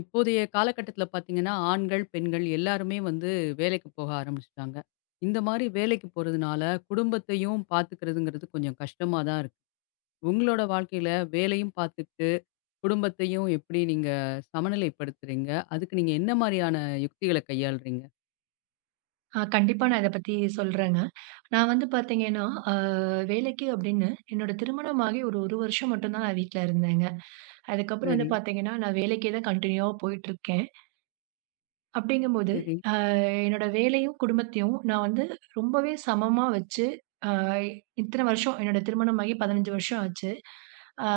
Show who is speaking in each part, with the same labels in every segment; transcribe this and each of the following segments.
Speaker 1: இப்போதைய காலகட்டத்தில பார்த்தீங்கன்னா, ஆண்கள், பெண்கள் எல்லாருமே வந்து வேலைக்கு போக ஆரம்பிச்சுட்டாங்க. இந்த மாரி வேலைக்கு போறதுனால, குடும்பத்தையும் பார்த்துக்கிறதுங்கிறது கொஞ்சம் கஷ்டமா தான் இருக்கு. உங்களோட வாழ்க்கையில வேலையும் பார்த்துக்கிட்டு, குடும்பத்தையும் எப்படி நீங்க சமநிலைப்படுத்துறீங்க? அதுக்கு நீங்க என்ன மாரியான யுக்திகள கையாளுறீங்க?
Speaker 2: ஆ கண்டிப்பா நான் இத பத்தி சொல்றேங்க. நான் வந்து பார்த்தீங்கன்னா, அ வேலைக்கு அப்படின்னு என்னோட திருமணமாகி ஒரு 1 வருஷம் மட்டும் தான் நான் வீட்ல இருந்தேங்க. அதுக்கப்புறம் வந்து
Speaker 1: சரி,
Speaker 2: பார்த்தீங்கன்னா, நான் வேலைக்கே தான் கன்டினியூவா போயிட்டுருக்கேன். அப்படிங்கும்போது
Speaker 1: சரி.
Speaker 2: என்னோட வேலையும், குடும்பத்தையும் நான் வந்து ரொம்பவே சமமா வச்சு, அ இத்தன வருஷம் என்னோட திருமணமாகி 15 வருஷம் ஆச்சு. அ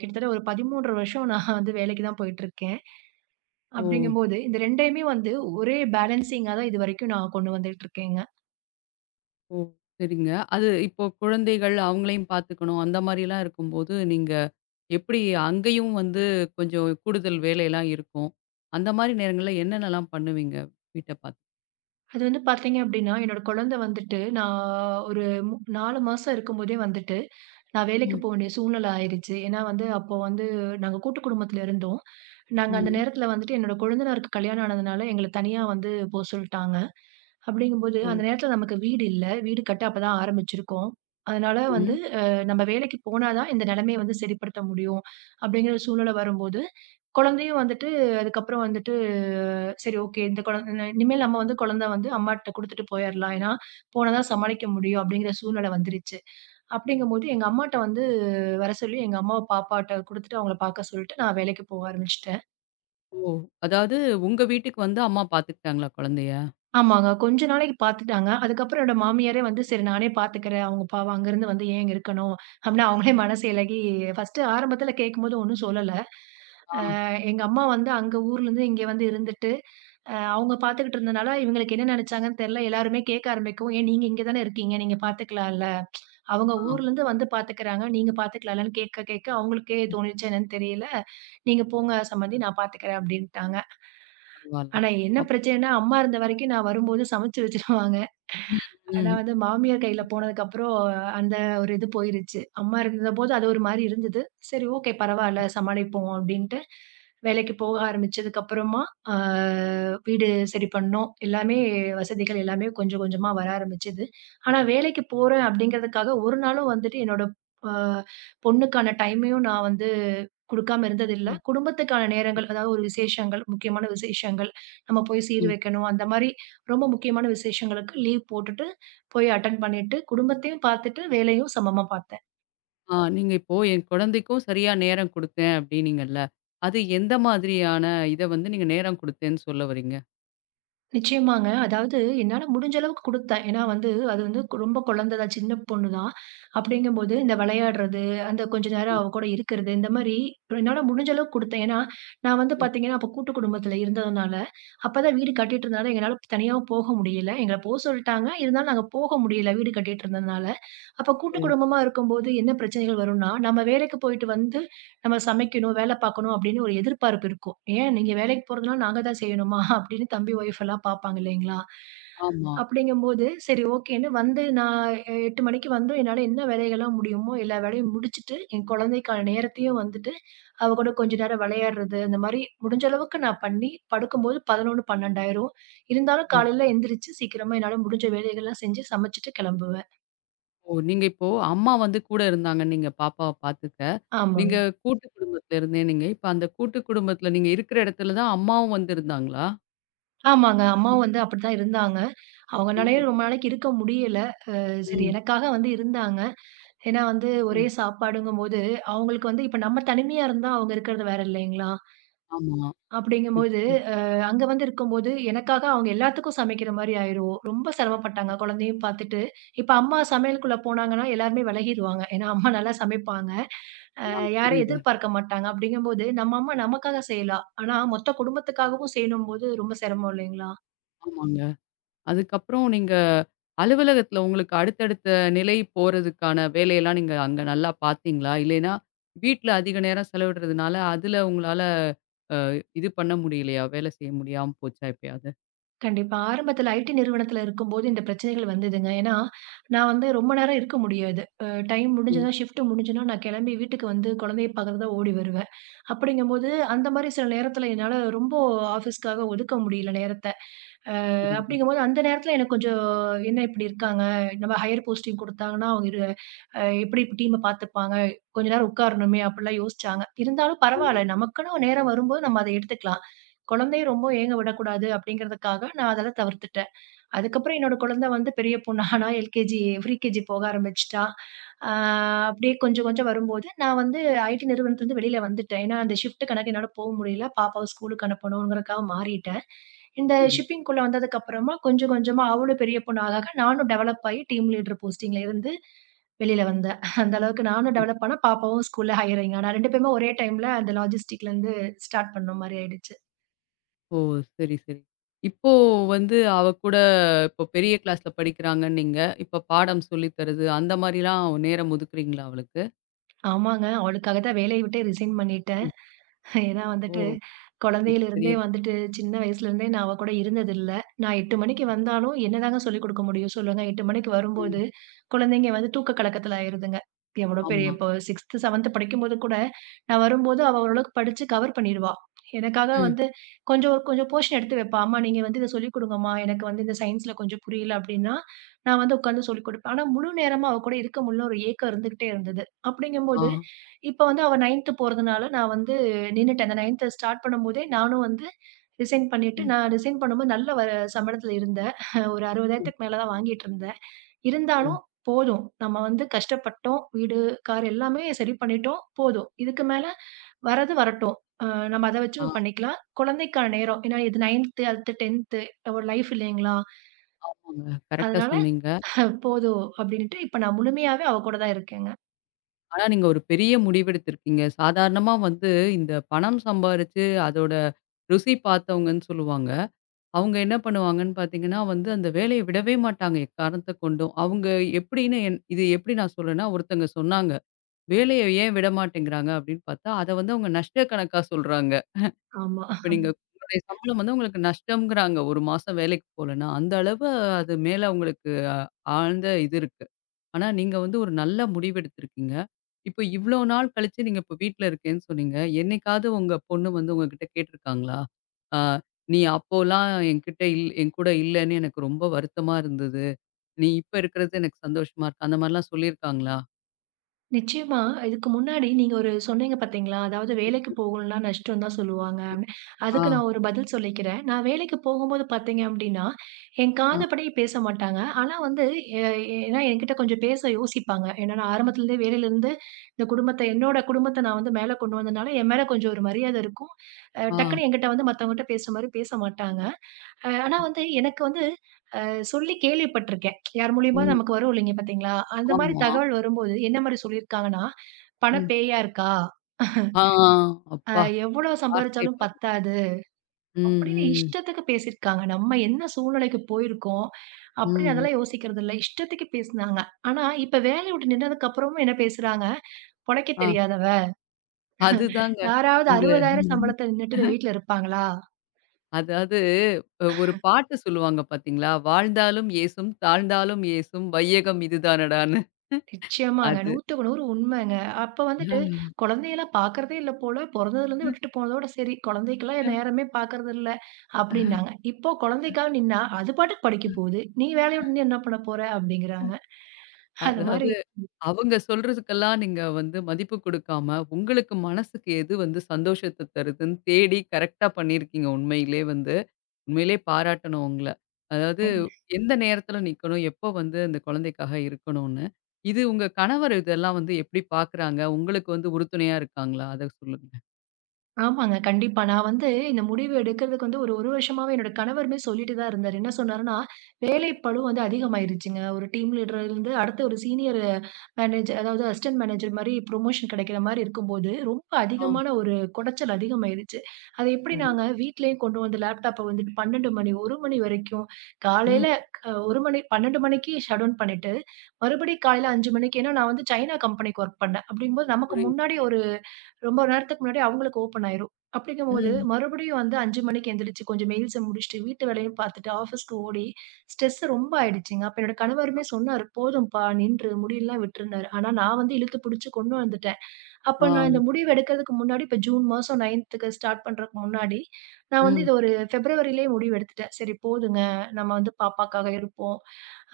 Speaker 2: கிட்டத்தட்ட ஒரு 13 வருஷம் நான் வந்து வேலைக்கு தான் போயிட்டுருக்கேன்.
Speaker 1: ஓ!
Speaker 2: அப்படிங்கும்போது, இந்த 2யுமே வந்து ஒரே பேலன்சிங்கா தான் இதுவரைக்கும் நான் கொண்டு வந்துட்டுருக்கேங்க.
Speaker 1: ஓ! சரிங்க. அது இப்போ குழந்தைகள் அவங்களையும் பார்த்துக்கணும். அந்த மாரிலாம் இருக்கும்போது, நீங்க எப்படி அங்கேயும் வந்து கொஞ்சம் கூடுதல் வேலைலாம் இருக்கும். அந்த மாரி நேரங்கள்ல என்னென்னலாம் பண்ணுவீங்க? வீட்ட பார்த்து.
Speaker 2: அது வந்து பார்த்தீங்க அப்டின்னா, என்னோட குழந்தை வந்துட்டு நான் ஒரு 4 மாசம் இருக்கும்போதே வந்துட்டு, நான் வேலைக்கு
Speaker 1: ம்.
Speaker 2: போ வேண்டிய சூழ்நிலை ஆயிருச்சு. ஏன்னா வந்து அப்போ வந்து நாங்க கூட்டு குடும்பத்துல இருந்தோம். நாங்க அந்த
Speaker 1: ம்.
Speaker 2: நேரத்துல வந்துட்டு என்னோட கொழுந்தனாருக்கு கல்யாணம் ஆனதுனால எங்கள தனியா வந்து போ சொல்ட்டாங்க. அப்டிங்கும்போது
Speaker 1: ஓ!
Speaker 2: அந்த நேரத்துல நமக்கு வீடு இல்ல. வீடு கட்ட அப்ப தான் ஆரம்பிச்சிருக்கோம். அதனால வந்து
Speaker 1: ம்.
Speaker 2: அ நம்ம வேலைக்கு போனா தான் இந்த நிலைமைய வந்து சரிப்படுத்த முடியும். அப்டிங்கிற சூழ்நிலை வரும்போது, குழந்தையும் வந்துட்டு அதுக்கப்புறம் வந்துட்டு சரி ஓகே. இந்த குழந்த இனிமேல் நம்ம வந்து குழந்தை வந்து அம்மாட்ட குடுத்துட்டு போயிரலாம். ஏன்னா, போனா தான் சமாளிக்க முடியும் அப்படிங்கிற சூழ்நிலை வந்துருச்சு. அப்படிங்கும்போது எங்க அம்மாட்ட வந்து வர சொல்லி எங்க அம்மாவ பாப்பாட்ட குடுத்துட்டு அவங்கள பார்க்க சொல்லிட்டு நான் வேலைக்கு போக ஆரம்பிச்சுட்டேன்.
Speaker 1: ஓ! அதாவது உங்க வீட்டுக்கு வந்து அம்மா பார்த்துக்கிட்டாங்களா குழந்தைய?
Speaker 2: ஆமாங்க. கொஞ்ச நாளைக்கு பார்த்துட்டாங்க. அதுக்கப்புறம் என்னோட மாமியாரே வந்து சரி நானே பார்த்துக்கிறேன். அவங்க பாவம் அங்கருந்து வந்து ஏன் இங்க இருக்கணும்? அப்படின்னு அவங்களே மனசு இளகி ஃபர்ஸ்ட்டு ஆரம்பத்துல கேட்கும்போது ஒண்ணும் சொல்லல.
Speaker 1: ஆ,
Speaker 2: எங்க அம்மா வந்து அங்க ஊர்லேருந்து இங்க வந்து இருந்துட்டு, அவங்க பார்த்துக்கிட்டு இருந்தனால, இவங்களுக்கு என்ன நினைச்சாங்கன்னு தெரியல. எல்லாருமே கேட்க ஆரம்பிக்கவும், "ஏன் நீங்க இங்க தானே இருக்கீங்க. நீங்க பார்த்துக்கலாம்ல. அவங்க
Speaker 1: ஆ
Speaker 2: ஊர்லேருந்து வந்து பார்த்துக்கிறாங்க. நீங்க பார்த்துக்கலாம்லன்னு" கேட்க கேட்க அவங்களுக்கே தோணிச்சா என்னன்னு தெரியல. "நீங்க போங்க சம்மந்தி நான் பார்த்துக்கிறேன்" அப்படின்ட்டாங்க.
Speaker 1: பரவால்ல.
Speaker 2: ஆனா என்ன
Speaker 1: அப்
Speaker 2: பிரச்சனைன்னா, அம்மா இருந்த வரைக்கும் நான் வரும்போது சமைச்சு வச்சுருவாங்க.
Speaker 1: ம்,
Speaker 2: ஆனா
Speaker 1: ம்.
Speaker 2: வந்து மாமியார் கையில போனதுக்கப்புறம், அந்த ஒரு இது போயிருச்சு. அம்மா இருந்தபோது அது ஒரு மாரி இருந்தது. சரி ஓகே பரவால்ல சமாளிப்போம் அப்டின்ட்டு, வேலைக்கு போக ஆரம்பிச்சதுக்கப்புறமா, ஆ வீடு சரி பண்ணோம். எல்லாமே வசதிகள் எல்லாமே கொஞ்சம் கொஞ்சமா வர ஆரம்பிச்சது. ஆனா வேலைக்கு போறேன் அப்டிங்கிறதுக்காக ஒரு நாளும் வந்துட்டு என்னோட அ பொண்ணுக்கான டைமையும் நான் வந்து குடுக்காம இருந்ததில்ல.
Speaker 1: ம்,
Speaker 2: குடும்பத்துக்கான
Speaker 1: ம்,
Speaker 2: நேரங்கள், அதாவது ஒரு விசேஷங்கள், முக்கியமான விசேஷங்கள், நம்ம போய் சீர்
Speaker 1: ம்.
Speaker 2: வைக்கணும். அந்த மாரி ரொம்ப முக்கியமான விசேஷங்களுக்கு லீவ் போட்டுட்டு போய் அட்டெண்ட் பண்ணிட்டு, குடும்பத்தையும் பார்த்துட்டு, வேலையும் சமமா பார்த்தேன்.
Speaker 1: ஆ நீங்க இப்போ என் குழந்தைக்கும் சரியா நேரம் குடுத்தேன் அப்படின்னீங்கல்ல. அது எந்த மாதிரியான இத வந்து நீங்க நேரம் குடுத்தேன்னு சொல்ல வர்றீங்க?
Speaker 2: நிச்சயமாங்க. அதாவது என்னால முடிஞ்ச அளவுக்கு குடுத்தேன். ஏன்னா வந்து, அது வந்து ரொம்ப குழந்தை தான், சின்ன பொண்ணு தான். அப்படிங்கும்போது இந்த விளையாடுறது, அந்த கொஞ்ச நேரம்
Speaker 1: ம்.
Speaker 2: அவ கூட இருக்கிறது, இந்த மாரி என்னால முடிஞ்ச அளவுக்கு குடுத்தேன். ஏன்னா, நான் வந்து பார்த்தீங்கன்னா, அப்ப கூட்டு குடும்பத்துல இருந்ததுனால, அப்பதான் வீடு கட்டிட்டு இருந்தனால, எங்கனால தனியாவும் போக முடியல. எங்கள போ சொல்ட்டாங்க. இருந்தாலும் நாங்க போக முடியல, வீடு கட்டிட்டு இருந்ததுனால. அப்ப கூட்டு
Speaker 1: ஓ!
Speaker 2: குடும்பமா இருக்கும்போது என்ன பிரச்சனைகள் வரும்னா, நம்ம வேலைக்கு போயிட்டு வந்து நம்ம சமைக்கணும், வேலை பார்க்கணும் அப்படின்னு ஒரு எதிர்பார்ப்பு இருக்கும். ஏன் நீங்க வேலைக்கு போறதுனால நாங்க தான் செய்யணுமா? அப்படின்னு தம்பி ஒய்ஃப் எல்லாம் பார்ப்பாங்க இல்லைங்களா?
Speaker 1: ஆமா.
Speaker 2: அப்படிங்கும்போது சரி ஓகேன்னு வந்து நான் 8 மணிக்கு வந்து என்னால என்ன வேலைகள்லாம் முடியுமோ எல்லா வேலையும் முடிச்சுட்டு, என் குழந்தைக்கான நேரத்தையும் வந்துட்டு, அவ கூட கொஞ்ச நேரம் விளையாடுறது, அந்த மாரி முடிஞ்ச அளவுக்கு நான் பண்ணி படுக்கும்போது 11, 12 ஆயிரும். இருந்தாலும்
Speaker 1: ம்.
Speaker 2: காலையில எந்திரிச்சு சீக்கிரமா என்னால முடிஞ்ச வேலைகள்லாம் செஞ்சு சமைச்சுட்டு கிளம்புவேன்.
Speaker 1: ஓ! நீங்க இப்போ அம்மா வந்து கூட இருந்தாங்கன்னீங்க பாப்பாவ பாத்துக்க. நீங்க
Speaker 2: ஆமாங்க.
Speaker 1: கூட்டு குடும்பத்துல இருந்தேன்னீங்க. இப்ப அந்த கூட்டு குடும்பத்துல நீங்க இருக்கிற இடத்துல தான் அம்மாவும் வந்து இருந்தாங்களா?
Speaker 2: ஆமாங்க.
Speaker 1: அ,
Speaker 2: அம்மாவும் வந்து அப்படித்தான் இருந்தாங்க. அவங்கனாலயே
Speaker 1: ஆமா.
Speaker 2: ரொம்ப நாளைக்கு இருக்க முடியல. சரி
Speaker 1: ம்.
Speaker 2: எனக்காக வந்து இருந்தாங்க. ஏன்னா வந்து
Speaker 1: அ,
Speaker 2: ஒரே சாப்பாடுங்கும்போது, அவங்களுக்கு வந்து இப்ப நம்ம தனிமையா இருந்தா அவங்க இருக்கிறது வேற இல்லைங்களா?
Speaker 1: ஆமா.
Speaker 2: அப்படிங்கும்போது,
Speaker 1: ம்.
Speaker 2: அங்க வந்து இருக்கும்போது எனக்காக அவங்க எல்லாத்துக்கும் சமைக்கிற மாரி ஆயிரும். ரொம்ப சிரமப்பட்டாங்க குழந்தையும் பார்த்துட்டு. இப்ப அம்மா சமையலுக்குள்ள போனாங்கன்னா எல்லாருமே விலகிருவாங்க. ஏன்னா அம்மா நல்லா சமைப்பாங்க.
Speaker 1: ஆ
Speaker 2: யாரையும்
Speaker 1: புரியுது.
Speaker 2: எதிர்பார்க்க மாட்டாங்க. அப்படிங்கும்போது நம்ம அம்மா நமக்காக செய்யலாம். ஆனா மொத்த குடும்பத்துக்காகவும் செய்யணும்போது ரொம்ப சிரமம் இல்லைங்களா?
Speaker 1: ஆமாங்க. அதுக்கப்புறம் நீங்க அலுவலகத்துல உங்களுக்கு அடுத்தடுத்த நிலை போறதுக்கான வேலையெல்லாம் நீங்க அங்க நல்லா பாத்தீங்களா? இல்லைன்னா, வீட்ல அதிக நேரம் செலவிடுறதுனால, அதுல உங்களால அ இது பண்ண முடியலையா? வேலை செய்ய முடியாம போச்சா எப்பயாவது?
Speaker 2: கண்டிப்பா. ஆரம்பத்தில ஐடி நிறுவனத்தில இருக்கும்போது இந்த பிரச்சனைகள் வந்ததுங்க. ஏன்னா, நான் வந்து ரொம்ப நேரம் இருக்க முடியாது. டைம்
Speaker 1: ம்.
Speaker 2: முடிஞ்சதுனா, ஷிஃப்ட் முடிஞ்சுனா நான் கிளம்பி வீட்டுக்கு வந்து குழந்தைய பார்க்கறக்கு தான் ஓடி வருவேன். அப்படிங்கும்போது அந்த மாரி சில நேரத்தில என்னால ரொம்ப ஆஃபீஸ்க்காக ஒதுக்க முடியல நேரத்த.
Speaker 1: புரியுது.
Speaker 2: அப்படிங்கும்போது அந்த நேரத்தில எனக்கு கொஞ்சம் என்ன இப்படி இருக்காங்க? நம்ம ஹையர் போஸ்டிங் குடுத்தாங்கன்னா, அவங்க எப்படி டீம பார்த்துப்பாங்க? கொஞ்ச நேரம் உட்காரணுமே அப்படிலாம் யோசிச்சாங்க. இருந்தாலும் பரவால்ல. நமக்குன்னு நேரம் வரும்போது நம்ம அத எடுத்துக்கலாம். குழந்தைய ரொம்ப ஏங்க விடக்கூடாது அப்படிங்கிறதுக்காக நான் அதெல்லாம் தவிர்த்துட்டேன். அதுக்கப்புறம் என்னோட குழந்தை வந்து பெரிய பொண்ணு ஆனா, எல்கேஜி, ப்ரீகேஜி போக ஆரம்பிச்சுட்டா. ஆ அப்படியே கொஞ்சம் கொஞ்சம் வரும்போது, நான் வந்து ஐடி நிறுவனத்துலருந்து வெளியில வந்துட்டேன். ஏன்னா, அந்த ஷிஃப்ட் கணக்கு என்னால போ முடியல. பாப்பாவ ஸ்கூலுக்கு அனுப்பணும்ங்கறதுக்காக மாறிட்டேன். இந்த
Speaker 1: சரி.
Speaker 2: ஷிப்பிங்க்குள்ள வந்ததுக்கு அப்புறமா, கொஞ்சம் கொஞ்சமா அவளும் பெரிய பொண்ணு ஆக ஆக, நானும் டெவலப் ஆயி டீம் லீடர் போஸ்டிங்ல இருந்து வெளியில வந்தேன். அந்த அளவுக்கு நானும் டெவலப் ஆனேன். பாப்பாவும் ஸ்கூல்ல ஹையரிங் ஆனா. 2 பேருமே ஒரே டைம்ல அந்த லாஜிஸ்டிக்லருந்து ஸ்டார்ட் பண்ண மாரி ஆயிடுச்சு.
Speaker 1: ஓ! சரி, சரி. இப்போ வந்து அவ கூட இப்போ பெரிய கிளாஸ்ல படிக்கிறாங்கன்னீங்க. இப்ப பாடம் சொல்லி தர்றது அந்த மாரிலாம் நேரம் ஒதுக்குறீங்களா அவளுக்கு?
Speaker 2: ஆமாங்க. அவளுக்காக தான் வேலைய விட்டே ரிசைன் பண்ணிட்டேன்.
Speaker 1: ம்.
Speaker 2: ஏன்னா
Speaker 1: ஓ!
Speaker 2: வந்துட்டு,
Speaker 1: மிகப்பெரிய
Speaker 2: குழந்தையிலிருந்தே
Speaker 1: விஷயம்.
Speaker 2: வந்துட்டு சின்ன வயசுலேருந்தே நான் அவ கூட இருந்ததில்ல. நான் 8 மணிக்கு வந்தாலும் என்னதாங்க சொல்லிக் குடுக்க முடியும் சொல்லுங்க? 8 மணிக்கு வரும்போது,
Speaker 1: ம்.
Speaker 2: குழந்தைங்க வந்து தூக்க கலக்கத்துல ஆயிருதுங்க. எவ்வளோ பெரிய
Speaker 1: ஆமா.
Speaker 2: இப்போ 6ஆவது, 7ஆவது படிக்கும்போது கூட, நான் வரும்போது அவ ஓரளவுக்கு படிச்சு கவர் பண்ணிடுவா. எனக்காக
Speaker 1: ம்.
Speaker 2: வந்து கொஞ்சம் கொஞ்சம் போர்ஷன் எடுத்து வைப்பா. "அம்மா நீங்க வந்து இத சொல்லிக் குடுங்கம்மா. எனக்கு வந்து இந்த சயின்ஸ்ல கொஞ்சம் புரியல." அப்டின்னா, நான் வந்து உட்காந்து சொல்லிக் குடுப்பேன். ஆனா முழு நேரமா அவ கூட இருக்க முடியல. ஒரு ஏக்கம் இருந்துகிட்டே இருந்தது.
Speaker 1: ஆ.
Speaker 2: அப்படிங்கும்போது இப்ப வந்து அவ 9ஆவது போறதுனால, நான் வந்து நின்னுட்டேன். அந்த 9ஆவது ஸ்டார்ட் பண்ணும்போதே நானும் வந்து ரிசைன் பண்ணிட்டு,
Speaker 1: ம்.
Speaker 2: நான் ரிசைன் பண்ணும்போது நல்ல சம்பளத்துல இருந்தேன். ஒரு 60,000க்கு
Speaker 1: ம்.
Speaker 2: மேல தான் வாங்கிட்டு இருந்தேன்.
Speaker 1: ஓ!
Speaker 2: இருந்தாலும் போதும். நம்ம வந்து கஷ்டப்பட்டோம். வீடு, கார் எல்லாமே சரி பண்ணிட்டோம். போதும். இதுக்கு மேல வரது வரட்டும். அ நம்ம அத
Speaker 1: ஆ
Speaker 2: வச்சு பண்ணிக்கலாம். குழந்தைக்கான நேரம். ஏன்னா இது 9ஆவது அடுத்து 10ஆவது ஒரு லைஃப் இல்லைங்களா?
Speaker 1: ஆமாங்க. கரெக்ட்டா
Speaker 2: அதனால
Speaker 1: சொன்னீங்க.
Speaker 2: போதும் அப்படின்ட்டு இப்ப நான் முழுமையாவே அவ கூட தான் இருக்கேங்க.
Speaker 1: ஆனா நீங்க ஒரு பெரிய முடிவெடுத்திருக்கீங்க. சாதாரணமா வந்து இந்த பணம் சம்பாரிச்சு அதோட ருசி பார்த்தவங்கன்னு சொல்லுவாங்க. அவங்க என்ன பண்ணுவாங்கன்னு பார்த்தீங்கன்னா, வந்து அந்த வேலைய விடவே மாட்டாங்க எக்காரணத்த கொண்டும். அவங்க எப்படின்னு என் இது எப்படி நான் சொல்றேன்னா, ஒருத்தங்க சொன்னாங்க. "வேலைய ஏன் விட மாட்டேங்கிறாங்க?" அப்படின்னு பார்த்தா, அத வந்து அவங்க நஷ்ட கணக்கா சொல்றாங்க.
Speaker 2: ஆமா.
Speaker 1: இப்ப நீங்க உங்களுடைய சம்பளம் வந்து உங்களுக்கு நஷ்டம்ங்கிறாங்க. 1 மாசம் வேலைக்கு போலன்னா, அந்த அளவு அது மேல அவங்களுக்கு ஆழ்ந்த இது இருக்கு. ஆனா, நீங்க வந்து ஒரு நல்ல முடிவெடுத்திருக்கீங்க. இப்போ இவ்ளோ நாள் கழிச்சு நீங்க இப்ப வீட்ல இருக்கேன்னு சொன்னீங்க. என்னைக்காவது உங்க பொண்ணு வந்து உங்ககிட்ட கேட்டிருக்காங்களா? ஆ "நீ அப்போலாம் என்கிட்ட இல் என்கூட இல்லன்னு எனக்கு ரொம்ப வருத்தமா இருந்தது. நீ இப்ப இருக்கிறது எனக்கு சந்தோஷமா இருக்கு." அந்த மாரிலாம் சொல்லியிருக்காங்களா?
Speaker 2: நிச்சயமா. இதுக்கு முன்னாடி நீங்க ஒரு சொன்னீங்க பார்த்தீங்களா? அதாவது வேலைக்கு போகணும்னா நஷ்டம் தான் சொல்லுவாங்க அப்படின்னு.
Speaker 1: ஆ,
Speaker 2: அதுக்கு நான் ஒரு பதில் சொல்லிக்கிறேன். நான் வேலைக்கு போகும்போது பார்த்தீங்க அப்படின்னா, என்
Speaker 1: ஆ,
Speaker 2: காதுபடி பேச மாட்டாங்க. ஆனா வந்து எ ஏன்னா என்கிட்ட கொஞ்சம் பேச யோசிப்பாங்க. ஏன்னா நான் ஆரம்பத்துலேருந்தே வேலையிலேருந்து இந்த குடும்பத்த என்னோட குடும்பத்த நான் வந்து மேல கொண்டு வந்தனால, என் மேல கொஞ்சம் ஒரு மரியாதை இருக்கும்.
Speaker 1: ஆ.
Speaker 2: டக்குன்னு என்கிட்ட வந்து மத்தவங்ககிட்ட பேசுற மாரி பேச மாட்டாங்க. ஆனா வந்து எனக்கு வந்து சொல்லி கேள்விப்பட்டுருக்கேன். யார் மூலியமா
Speaker 1: ம்.
Speaker 2: நமக்கு வரும் இல்லைங்க பார்த்தீங்களா? அந்த மாரி
Speaker 1: ஆமா.
Speaker 2: தகவல் வரும்போது என்ன மாரி சொல்லியிருக்காங்கன்னா, "பணம்
Speaker 1: ம்.
Speaker 2: பேயா இருக்கா?
Speaker 1: ஆ, ஆ,
Speaker 2: அ
Speaker 1: அப்பா!
Speaker 2: எவ்வளோ
Speaker 1: வார்த்தை
Speaker 2: சம்பாரிச்சாலும்
Speaker 1: பாருங்க.
Speaker 2: பத்தாது."
Speaker 1: ம்,
Speaker 2: அப்படின்னு
Speaker 1: ம்.
Speaker 2: இஷ்டத்துக்கு பேசியிருக்காங்க. நம்ம என்ன சூழ்நிலைக்கு போயிருக்கோம் அப்படின்னு
Speaker 1: ம்.
Speaker 2: அதெல்லாம் யோசிக்கிறது இல்ல. இஷ்டத்துக்கு பேசுனாங்க. ஆனா, இப்ப வேலைய விட்டு நின்னதுக்கு அப்புறமும் என்ன பேசுறாங்க? "பொழைக்க
Speaker 1: ஆ,
Speaker 2: தெரியாதவ."
Speaker 1: அதுதாங்க.
Speaker 2: யாராவது
Speaker 1: இந்த
Speaker 2: 60,000 சம்பளத்த நின்னுட்டு வீட்ல இருப்பாங்களா?
Speaker 1: அதாவது ஒரு பாட்டு சொல்லுவாங்க பார்த்தீங்களா? "வாழ்ந்தாலும் ஏசும், தாழ்ந்தாலும் ஏசும் வையகம் இதுதானடான்னு."
Speaker 2: நிச்சயமாங்க.
Speaker 1: அது.
Speaker 2: 100க்கு 100 உண்மைங்க. அப்ப வந்துட்டு குழந்தையெல்லாம் பார்க்கிறதே இல்ல போல. பொறந்ததுலருந்து விட்டுட்டு போனதோட சரி. குழந்தைக்கெல்லாம் என் நேரமே பார்க்கறது இல்ல அப்டின்னாங்க. இப்போ குழந்தைக்காக நின்னா, அது பாட்டுக்கு படிக்க போகுது. நீ வேலைய விட்டு நின்னு என்ன பண்ண போற? அப்டிங்கிறாங்க. அந்த மாரி
Speaker 1: அதாவது அவங்க சொல்றதுக்கெல்லாம் நீங்க வந்து மதிப்பு குடுக்காம, உங்களுக்கு மனசுக்கு எது வந்து சந்தோஷத்த தருதுன்னு தேடி கரெக்ட்டா பண்ணியிருக்கீங்க உண்மையிலே வந்து. உண்மையிலேயே பாராட்டணும் உங்கள. அதாவது எந்த நேரத்தில நிக்கணும், எப்போ வந்து அந்த குழந்தைக்காக இருக்கணும்னு. இது உங்க கணவர் இதெல்லாம் வந்து எப்படி பார்க்குறாங்க? உங்களுக்கு வந்து உறுதுணையா இருக்காங்களா? அத சொல்லுங்க.
Speaker 2: ஆமாங்க. கண்டிப்பா. நான் வந்து இந்த முடிவு எடுக்கிறதுக்கு வந்து ஒரு 1 வருஷமாவே என்னோட கணவருமே சொல்லிட்டு தான் இருந்தாரு. என்ன சொன்னாருன்னா, வேலைப்பளு வந்து அதிகமாயிருச்சுங்க. ஒரு டீம் லீடர்லருந்து அடுத்த ஒரு சீனியர் மேனேஜர் அதாவது அசிஸ்டன்ட் மேனேஜர் மாரி புரமோஷன் கிடைக்கிற மாரி இருக்கும்போது, ரொம்ப
Speaker 1: ஆ.
Speaker 2: அதிகமான ஒரு குடைச்சல் அதிகமாயிருச்சு. அது எப்படி
Speaker 1: ஓ!
Speaker 2: நாங்க வீட்லயும் கொண்டு வந்து லேப்டாப்ப வந்துட்டு 12 மணி, 1 மணி வரைக்கும்
Speaker 1: ம்.
Speaker 2: காலையில 1 மணி 12 மணிக்கு ஷட் டவுன் பண்ணிட்டு, மறுபடியும் காலையில 5 மணிக்கு ஏன்னா நான் வந்து சைனா கம்பெனிக்கு வொர்க் பண்ணேன். அப்படிங்கும்போது நமக்கு
Speaker 1: புரியுது.
Speaker 2: முன்னாடி ஒரு ரொம்ப நேரத்துக்கு முன்னாடி அவங்களுக்கு ஓப்பன் ஆயிரும். அப்படிங்கும்போது,
Speaker 1: ம்.
Speaker 2: மறுபடியும் வந்து 5 மணிக்கு எந்திரிச்சு கொஞ்சம் மெயில்ஸ முடிச்சுட்டு, வீட்டு வேலையும் பார்த்துட்டு, ஆஃபீஸ்க்கு ஓடி, ஸ்ட்ரெஸ் ரொம்ப ஆயிடுச்சுங்க. அப்ப என்னோட கணவருமே சொன்னாரு, "போதும்ப்பா நின்று." முடியெல்லாம் விட்டுருந்தாரு. ஆனா நான் வந்து இழுத்து பிடிச்சு கொண்டு வந்துட்டேன். அப்ப
Speaker 1: ஆ.
Speaker 2: நான் இந்த முடிவு எடுக்கிறதுக்கு முன்னாடி, இப்ப ஜூன் மாசம் 9ஆவதுக்கு ஸ்டார்ட் பண்றதுக்கு முன்னாடி, நான் வந்து
Speaker 1: ம்.
Speaker 2: இத ஒரு பிப்ரவரியிலேயே முடிவு எடுத்துட்டேன். "சரி போதுங்க, நம்ம வந்து பாப்பாக்காக இருப்போம்.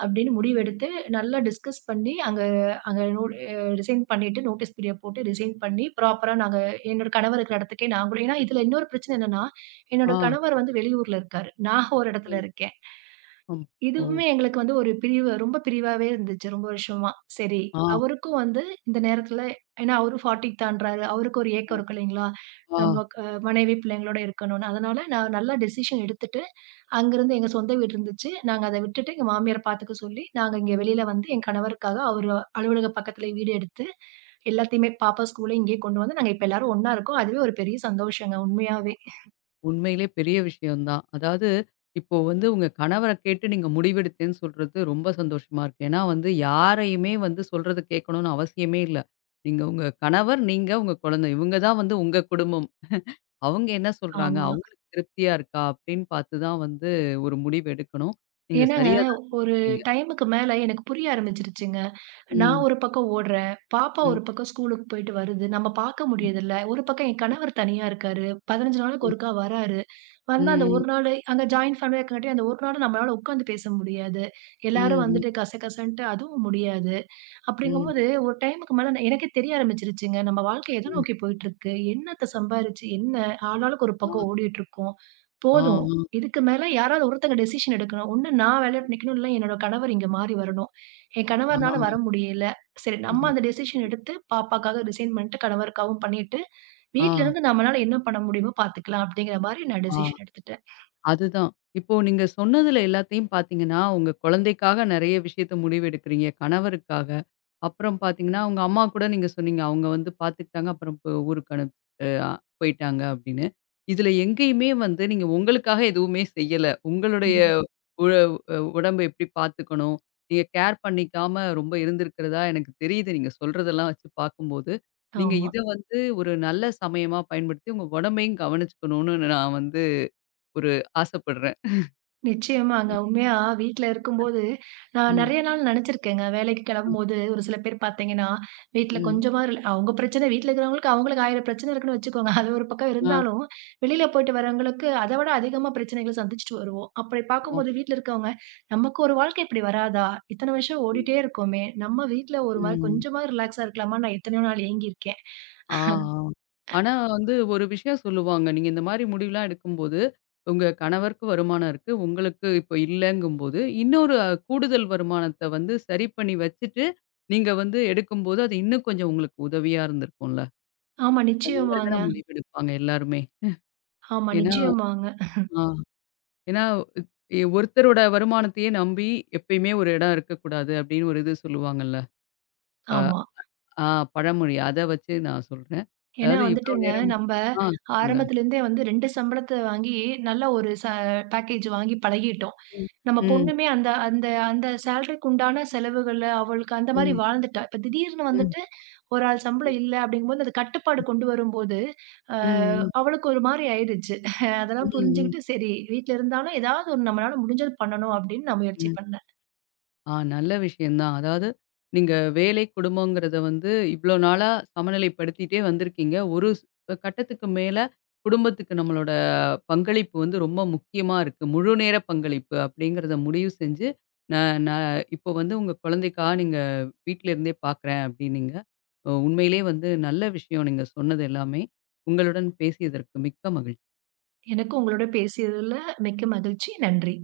Speaker 2: அப்படின்னு முடிவெடுத்து நல்லா டிஸ்கஸ் பண்ணி, அங்க அங்க அ ரிசைன் பண்ணிட்டு நோட்டீஸ் பீரியட் போட்டு ரிசைன் பண்ணி ப்ராப்பரா நாங்க என்னோட கணவர் இருக்கிற இடத்துக்கே நாங்களும் ஏன்னா இதுல இன்னொரு பிரச்சனை என்னன்னா, என்னோட
Speaker 1: ஆ.
Speaker 2: கணவர் வந்து வெளியூர்ல இருக்காரு. நான் ஒரு இடத்துல இருக்கேன்.
Speaker 1: அம். ஓ!
Speaker 2: இதுவுமே எங்களுக்கு வந்து ஒரு பிரிவு ரொம்ப பிரிவாவே இருந்துச்சு ரொம்ப வருஷமா. சரி,
Speaker 1: ஆ,
Speaker 2: அவருக்கும் வந்து இந்த நேரத்துல ஏன்னா அவரு 40 தாண்டுறாரு. அவருக்கு ஒரு
Speaker 1: ஆ,
Speaker 2: ஏக்கம் இருக்கும் இல்லைங்களா?
Speaker 1: ஆ.
Speaker 2: நம்ம மனைவி பிள்ளைங்களோட இருக்கணும்னு. அதனால நான் நல்லா டிசிஷன் எடுத்துட்டு அங்கிருந்து எங்க சொந்த வீடு இருந்துச்சு. நாங்க அத விட்டுட்டு எங்க மாமியார பாத்துக்க சொல்லி, நாங்க இங்க வெளியில வந்து என் கணவருக்காக அவரு அலுவலகம் பக்கத்திலேயே வீடு எடுத்து, எல்லாத்தையுமே பாப்பா ஸ்கூல இங்கேயே கொண்டு வந்து நாங்க இப்ப எல்லாரும் ஒண்ணா இருக்கோம். அதுவே ஒரு பெரிய சந்தோஷங்க உண்மையாவே.
Speaker 1: உண்மையிலே பெரிய விஷயம் தான். அதாவது இப்போ வந்து உங்க கணவர கேட்டு நீங்க முடிவெடுத்தேன்னு சொல்றது ரொம்ப சந்தோஷமா இருக்கு. ஏன்னா வந்து யாரையுமே வந்து சொல்றத கேட்கணும்னு அவசியமே இல்ல. நீங்க உங்க கணவர், நீங்க உங்க குழந்தை. இவங்க தான் வந்து உங்க குடும்பம். அவங்க என்ன சொல்றாங்க?
Speaker 2: ஆமா.
Speaker 1: அவங்களுக்கு திருப்தியா இருக்கா? அப்படின்னு பார்த்து தான் வந்து ஒரு முடிவு எடுக்கணும். நீங்க
Speaker 2: ஏன்னாங்க
Speaker 1: சரியா தான்
Speaker 2: ஒரு
Speaker 1: செஞ்சிருக்கீங்க.
Speaker 2: டைமுக்கு மேல எனக்கு புரிய ஆரம்பிச்சுருச்சுங்க. நான்
Speaker 1: ம்.
Speaker 2: ஒரு பக்கம் ஓடுறேன். பாப்பா
Speaker 1: ம்.
Speaker 2: ஒரு பக்கம் ஸ்கூலுக்கு போயிட்டு வருது. நம்ம பாக்க முடியறதில்ல. ஒரு பக்கம் என்
Speaker 1: ம்.
Speaker 2: கணவர் தனியா இருக்காரு. 15 நாளுக்கு
Speaker 1: ம்.
Speaker 2: ஒருக்கா வராரு. வந்தா அந்த
Speaker 1: ம்.
Speaker 2: ஒரு நாளு அங்க ஜாயிண்ட் ஃபேமிலியா இருக்கங்காட்டி அந்த ஒரு நாளும் நம்மளால உட்காந்து பேச முடியாது. எல்லாரும்
Speaker 1: ம். ம்.
Speaker 2: வந்துட்டு கசகசன்ட்டு அதுவும் முடியாது. அப்படிங்கும்போது,
Speaker 1: ம்.
Speaker 2: ஒரு டைமுக்கு மேல எனக்கே தெரிய ஆரம்பிச்சுருச்சுங்க. நம்ம வாழ்க்கை எத
Speaker 1: ம்.
Speaker 2: நோக்கி போயிட்டுருக்கு? என்னத்த சம்பாரிச்சு என்ன? ஆளாளுக்கு ஒரு
Speaker 1: ஆ.
Speaker 2: பக்கம் ஓடிட்டுருக்கோம்.
Speaker 1: ఆ!
Speaker 2: போதும். இதுக்கு மேல யாராவது ஒருத்தங்க டெசிஷன் எடுக்கணும். ஒண்ணு நான் வேலையில நிக்கணும். இல்ல என்னோட கணவர் இங்க மாறி வரணும். என்
Speaker 1: ఆ!
Speaker 2: கணவர்னால வர
Speaker 1: ఆ!
Speaker 2: முடியல. சரி நம்ம
Speaker 1: హుహు.
Speaker 2: அந்த டெசிஷன் எடுத்து பாப்பாக்காக ரிசைன் பண்ணிட்டு, கணவருக்காகவும் பண்ணிட்டு, வீட்ல
Speaker 1: ఆ!
Speaker 2: இருந்து நம்மளால என்ன பண்ண முடியுமோ பார்த்துக்கலாம். அப்படிங்கிற மாரி நான் டெசிஷன்
Speaker 1: ఆ!
Speaker 2: எடுத்துட்டேன்.
Speaker 1: அதுதான். இப்போ நீங்க சொன்னதுல எல்லாத்தையும் பார்த்தீங்கன்னா, உங்க குழந்தைக்காக நெறைய விஷயத்த முடிவெடுக்கிறீங்க. கணவருக்காக. அப்புறம் பார்த்தீங்கன்னா, உங்க அம்மா கூட நீங்க சொன்னீங்க. அவங்க வந்து பார்த்துக்கிட்டாங்க. அப்புறம் இப்போ ஊருக்கு அனுப் அ போயிட்டாங்க அப்படின்னு. இதுல எங்கேயுமே வந்து நீங்க உங்களுக்காக எதுவுமே செய்யல. உங்களுடைய
Speaker 2: ம்.
Speaker 1: உ அ உடம்ப எப்படி பார்த்துக்கணும்? நீங்க கேர் பண்ணிக்காம ரொம்ப இருந்திருக்கிறதா எனக்கு தெரியுது. நீங்க சொல்றதெல்லாம் வச்சு பார்க்கும்போது. நீங்க
Speaker 2: ஆமா.
Speaker 1: இத வந்து ஒரு நல்ல சமயமா பயன்படுத்தி உங்க உடம்பையும் கவனிச்சுக்கணும்னு நான் வந்து ஒரு ஆசைப்படுறேன்.
Speaker 2: நிச்சயமாங்க. உண்மையா வீட்ல இருக்கும்போது, நான்
Speaker 1: ம்.
Speaker 2: நெறைய நாள் நெனச்சிருக்கேங்க. வேலைக்கு
Speaker 1: ம்.
Speaker 2: கெளம்பும்போது ஒரு சில பேர் பார்த்தீங்கன்னா, வீட்ல
Speaker 1: ம்.
Speaker 2: கொஞ்சமா அவங்க பிரச்சனை வீட்ல இருக்கிறவங்களுக்கு அவங்களுக்கு 1000 பிரச்சனை இருக்குன்னு வச்சுக்கோங்க. அது ஒரு பக்கம்
Speaker 1: ஆ.
Speaker 2: இருந்தாலும், வெளியில போயிட்டு வரவங்களுக்கு அத விட அதிகமா பிரச்சனைகள சந்திச்சுட்டு வருவோம். அப்படி
Speaker 1: ஆமா.
Speaker 2: பார்க்கும்போது வீட்ல இருக்கவங்க, "நமக்கு ஒரு வாழ்க்கை இப்படி வராதா? இத்தன வருஷம்
Speaker 1: ம்.
Speaker 2: ஓடிட்டே இருக்கோமே! நம்ம வீட்ல ஒரு மாரி
Speaker 1: ம்.
Speaker 2: கொஞ்சமா ரிலாக்ஸா இருக்கலாமான்னு" நான் எத்தனையோ நாள் ஏங்கியிருக்கேன்.
Speaker 1: ஆ, ஆ. ஆனா வந்து ஒரு விஷயம் சொல்லுவாங்க. நீங்க இந்த மாரி முடிவுலாம் எடுக்கும்போது, உங்க கணவருக்கு வருமானம் இருக்கு. உங்களுக்கு இப்ப இல்லங்கும்போது, இன்னொரு கூடுதல் வருமானத்த வந்து சரி பண்ணி வச்சுட்டு, நீங்க வந்து எடுக்கும்போது, அது இன்னும் கொஞ்சம் உங்களுக்கு உதவியா இருந்திருக்கும்ல.
Speaker 2: ஆமா,
Speaker 1: அந்த மாரி தான
Speaker 2: நிச்சயமாங்க.
Speaker 1: முடிவெடுப்பாங்க எல்லாருமே.
Speaker 2: ஆமா,
Speaker 1: ஏன்னா
Speaker 2: நிச்சயமாங்க.
Speaker 1: ஆ ஏன்னா இ ஒருத்தரோட வருமானத்தையே நம்பி எப்பயுமே ஒரு இடம் இருக்கக்கூடாது அப்படின்னு ஒரு இது சொல்லுவாங்கல்ல. அ.
Speaker 2: ஆமா.
Speaker 1: ஆ பழமொழி. அத வச்சு நான் சொல்றேன்.
Speaker 2: ஏன்னா
Speaker 1: அதாவது இவ்ளோ
Speaker 2: வந்துட்டுங்க,
Speaker 1: நேரம்
Speaker 2: நம்ப
Speaker 1: ஆ சொல்லுங்க.
Speaker 2: ஆரம்பத்துலேருந்தே வந்து 2 சம்பளத்த வாங்கி, நல்ல ஒரு பேக்கேஜ் வாங்கி பழகிட்டோம்.
Speaker 1: ம்.
Speaker 2: நம்ம
Speaker 1: ம்.
Speaker 2: பொண்ணுமே அந்த அந்த அந்த சேலரிக்கு உண்டான செலவுகள அவளுக்கு அந்த மாரி
Speaker 1: ம்.
Speaker 2: வாழ்ந்துட்டா. இப்ப திடீர்னு
Speaker 1: ம்.
Speaker 2: வந்துட்டு, ஒரு ஆள் சம்பளம் இல்ல அப்படிங்கும்போது, அது கட்டுப்பாடு கொண்டு வரும்போது, அ
Speaker 1: ம். ம்.
Speaker 2: அவளுக்கு ஒரு மாரி ஆயிடுச்சு.
Speaker 1: ம்.
Speaker 2: அதெல்லாம்
Speaker 1: ம்.
Speaker 2: புரிஞ்சுகிட்டு, சரி வீட்ல இருந்தாலும் ஏதாவது ஒண்ணு நம்மளால முடிஞ்சது பண்ணணும் அப்படின்னு நான் முயற்சி
Speaker 1: ம்.
Speaker 2: பண்ணேன்.
Speaker 1: ஆ நல்ல விஷயம் தான். அதாவது நீங்க வேலை, குடும்பங்கிறத வந்து இவ்ளோ நாளா சமநிலைப்படுத்திட்டே வந்திருக்கீங்க. ஒரு ஸ் கட்டத்துக்கு மேல குடும்பத்துக்கு நம்மளோட பங்களிப்பு வந்து ரொம்ப முக்கியமா இருக்கு. முழு நேர பங்களிப்பு அப்படிங்கிறத முடிவு செஞ்சு, ந ந இப்போ வந்து உங்க குழந்தைக்காக நீங்க வீட்ல இருந்தே பார்க்குறேன் அப்படின்னீங்க. உண்மையிலேயே வந்து நல்ல விஷயம் நீங்க சொன்னது எல்லாமே. உங்களுடன் பேசியதற்கு மிக்க மகிழ்ச்சி.
Speaker 2: எனக்கும் உங்களோட பேசியதுல மிக்க மகிழ்ச்சி. நன்றி.